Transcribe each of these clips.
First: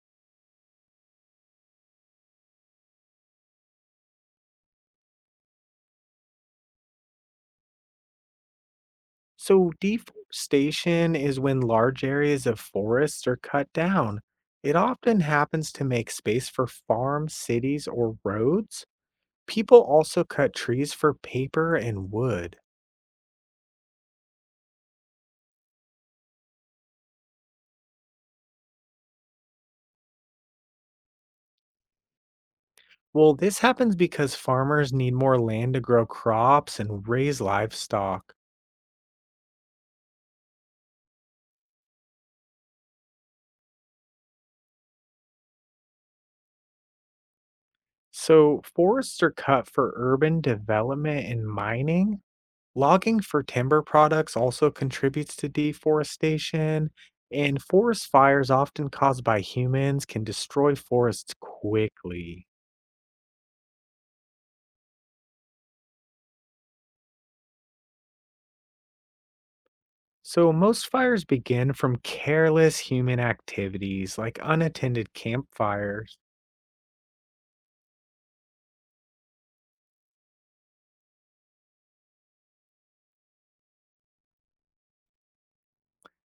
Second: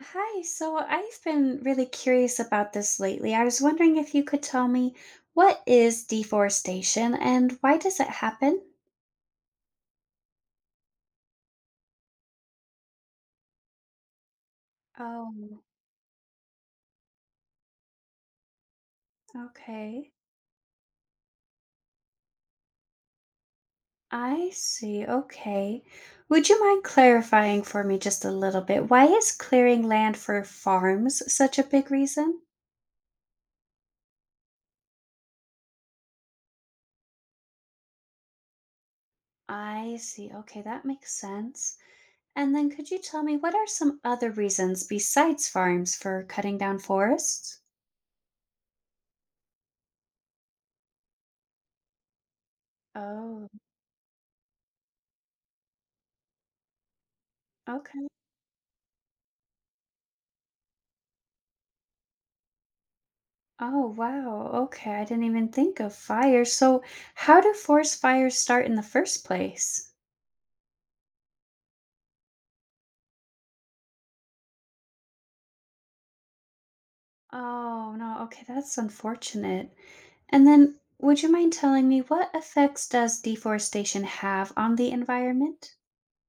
Hi, so I've been really curious about this lately. I was wondering if you could tell me what is deforestation and why does it happen? So, deforestation is when large areas of forests are cut down. It often Oh, happens to make space for farms, cities, or roads. People okay. also cut trees for paper and wood. I see. Okay. Would you mind clarifying for me just a little bit? Why is clearing land for farms such a big reason? Well, this happens because farmers need more land to grow crops and raise livestock. I see. Okay, that makes sense. And then could you tell me what are some other reasons besides farms for cutting down forests? So, forests are cut for urban development and mining. Logging for Oh, timber products also contributes to deforestation, and okay. forest fires, often caused by humans, can destroy forests quickly. Oh, wow. Okay, I didn't even think of fire. So, how do forest fires start in the first place? So, most fires begin from careless human activities like unattended campfires. Oh, no. Okay, that's unfortunate. And then, would you mind telling me what effects does deforestation have on the environment?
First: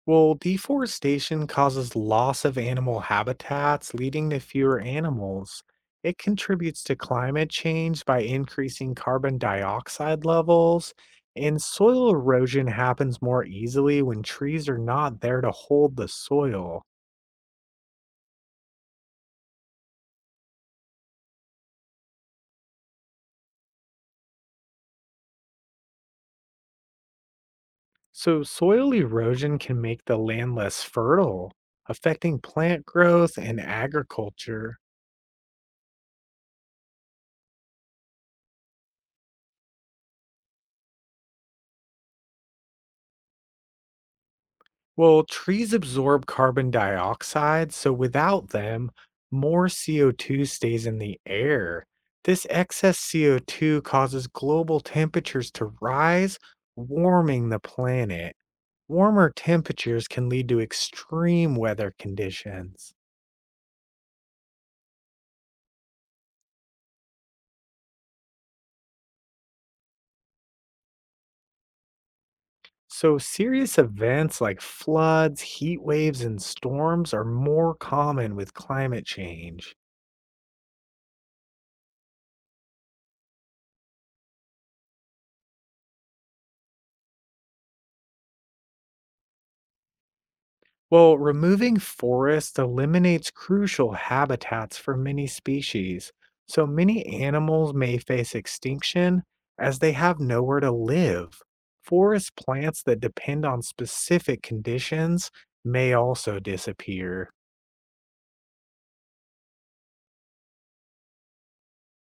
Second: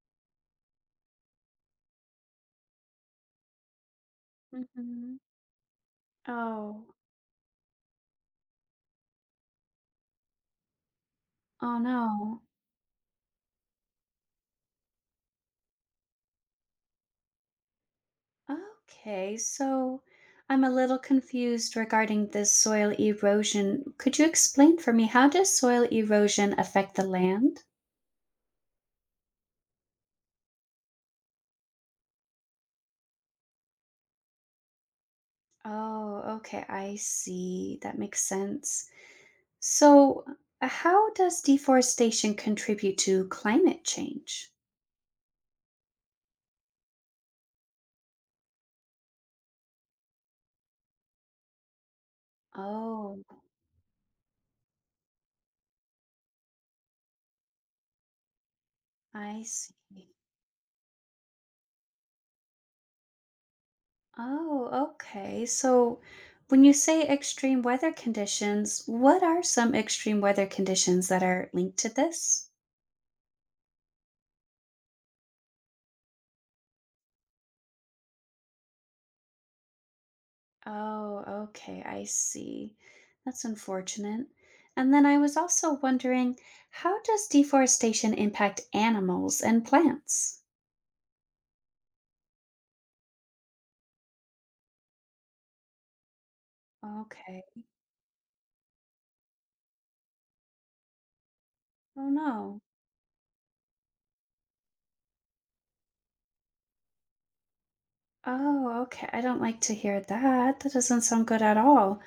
Well, deforestation causes loss of animal habitats, leading to fewer Hmm. animals. It contributes Oh, to climate change by increasing carbon dioxide levels, and oh soil no. erosion happens more easily when trees are not there to hold the soil. Okay, so I'm a little confused regarding this soil erosion. Could you explain for me how does soil erosion affect the land? So, soil erosion can make the land less fertile, affecting plant growth and agriculture. Oh, okay. I see. That makes sense. So, how does deforestation contribute to climate change? Well, trees absorb carbon dioxide, so without them, more CO2 stays in the air. This excess Oh, CO2 causes global temperatures to rise, warming the planet. Warmer I temperatures see. can lead to extreme weather conditions. Oh, okay. So, when you say extreme weather conditions, what are some extreme weather conditions that are linked to this? So, serious events like floods, heat waves, and storms are more common with climate change. Oh, okay. I see. That's unfortunate. And then I was also wondering, how does deforestation impact animals and plants? Well, removing forests eliminates crucial habitats for many species, so many Okay. animals may face extinction as they have nowhere to live. Oh Forest no. plants that depend on specific conditions may also disappear. Oh, okay. I don't like to hear that. That doesn't sound good at all.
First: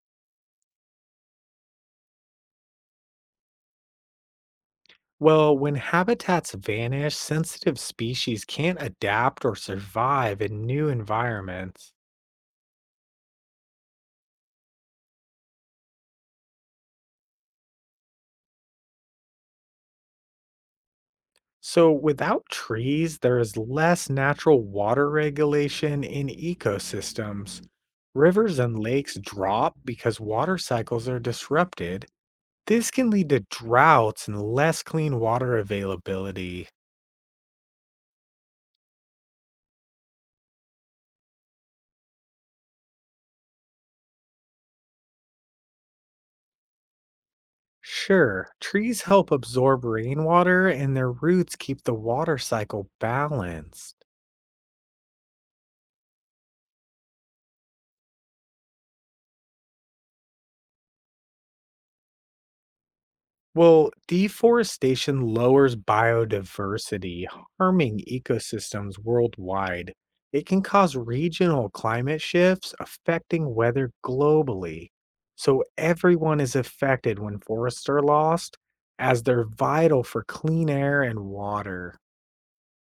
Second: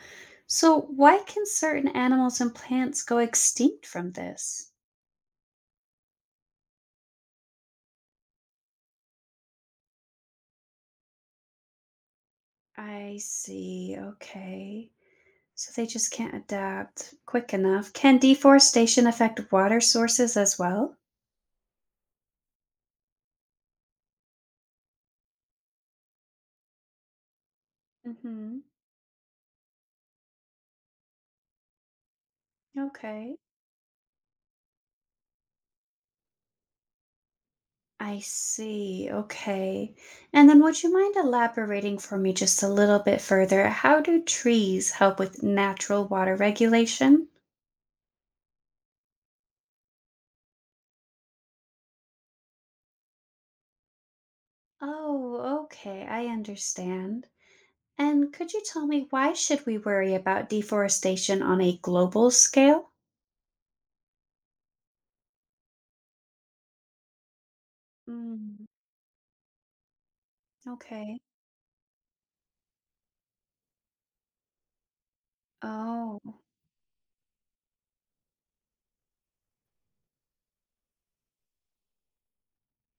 So, why can certain animals and plants go extinct from this? Well, when habitats vanish, sensitive species can't adapt or survive in new environments. I see. Okay. So they just can't adapt quick enough. Can deforestation affect water sources as well? So, without trees, there is less natural water regulation in ecosystems. Mm-hmm. Rivers and lakes drop because water cycles are disrupted. This can lead Okay. to droughts and less clean water availability. I see. Okay. And then would you mind elaborating for me just a little bit further? How do trees help with natural water regulation? Sure, trees help absorb rainwater and their roots keep the water cycle balanced. Oh, okay, I understand. And could you tell me why should we worry about deforestation on a global scale? Well, deforestation lowers biodiversity, harming Mm. ecosystems worldwide. It can cause Okay. regional climate shifts, affecting weather globally. So, Oh, everyone is affected when forests are lost, as they're vital for clean air and water.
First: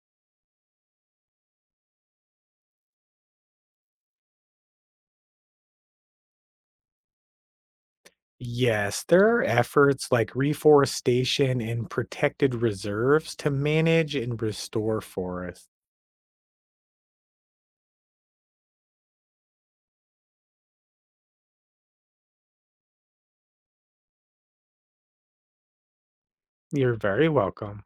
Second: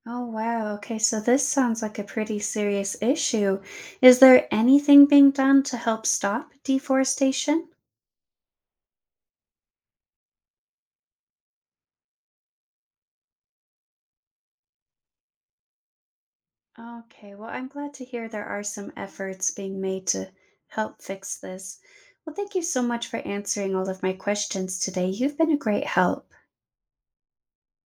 oh wow. Okay, so this sounds like a pretty serious issue. Is there anything being done to help stop deforestation? Yes, there are efforts like reforestation and protected reserves to manage and restore forests. Okay, well, I'm glad to hear there are some efforts being made to help fix this. Well, thank you so much for answering all of my questions today. You've been a great help. You're very welcome.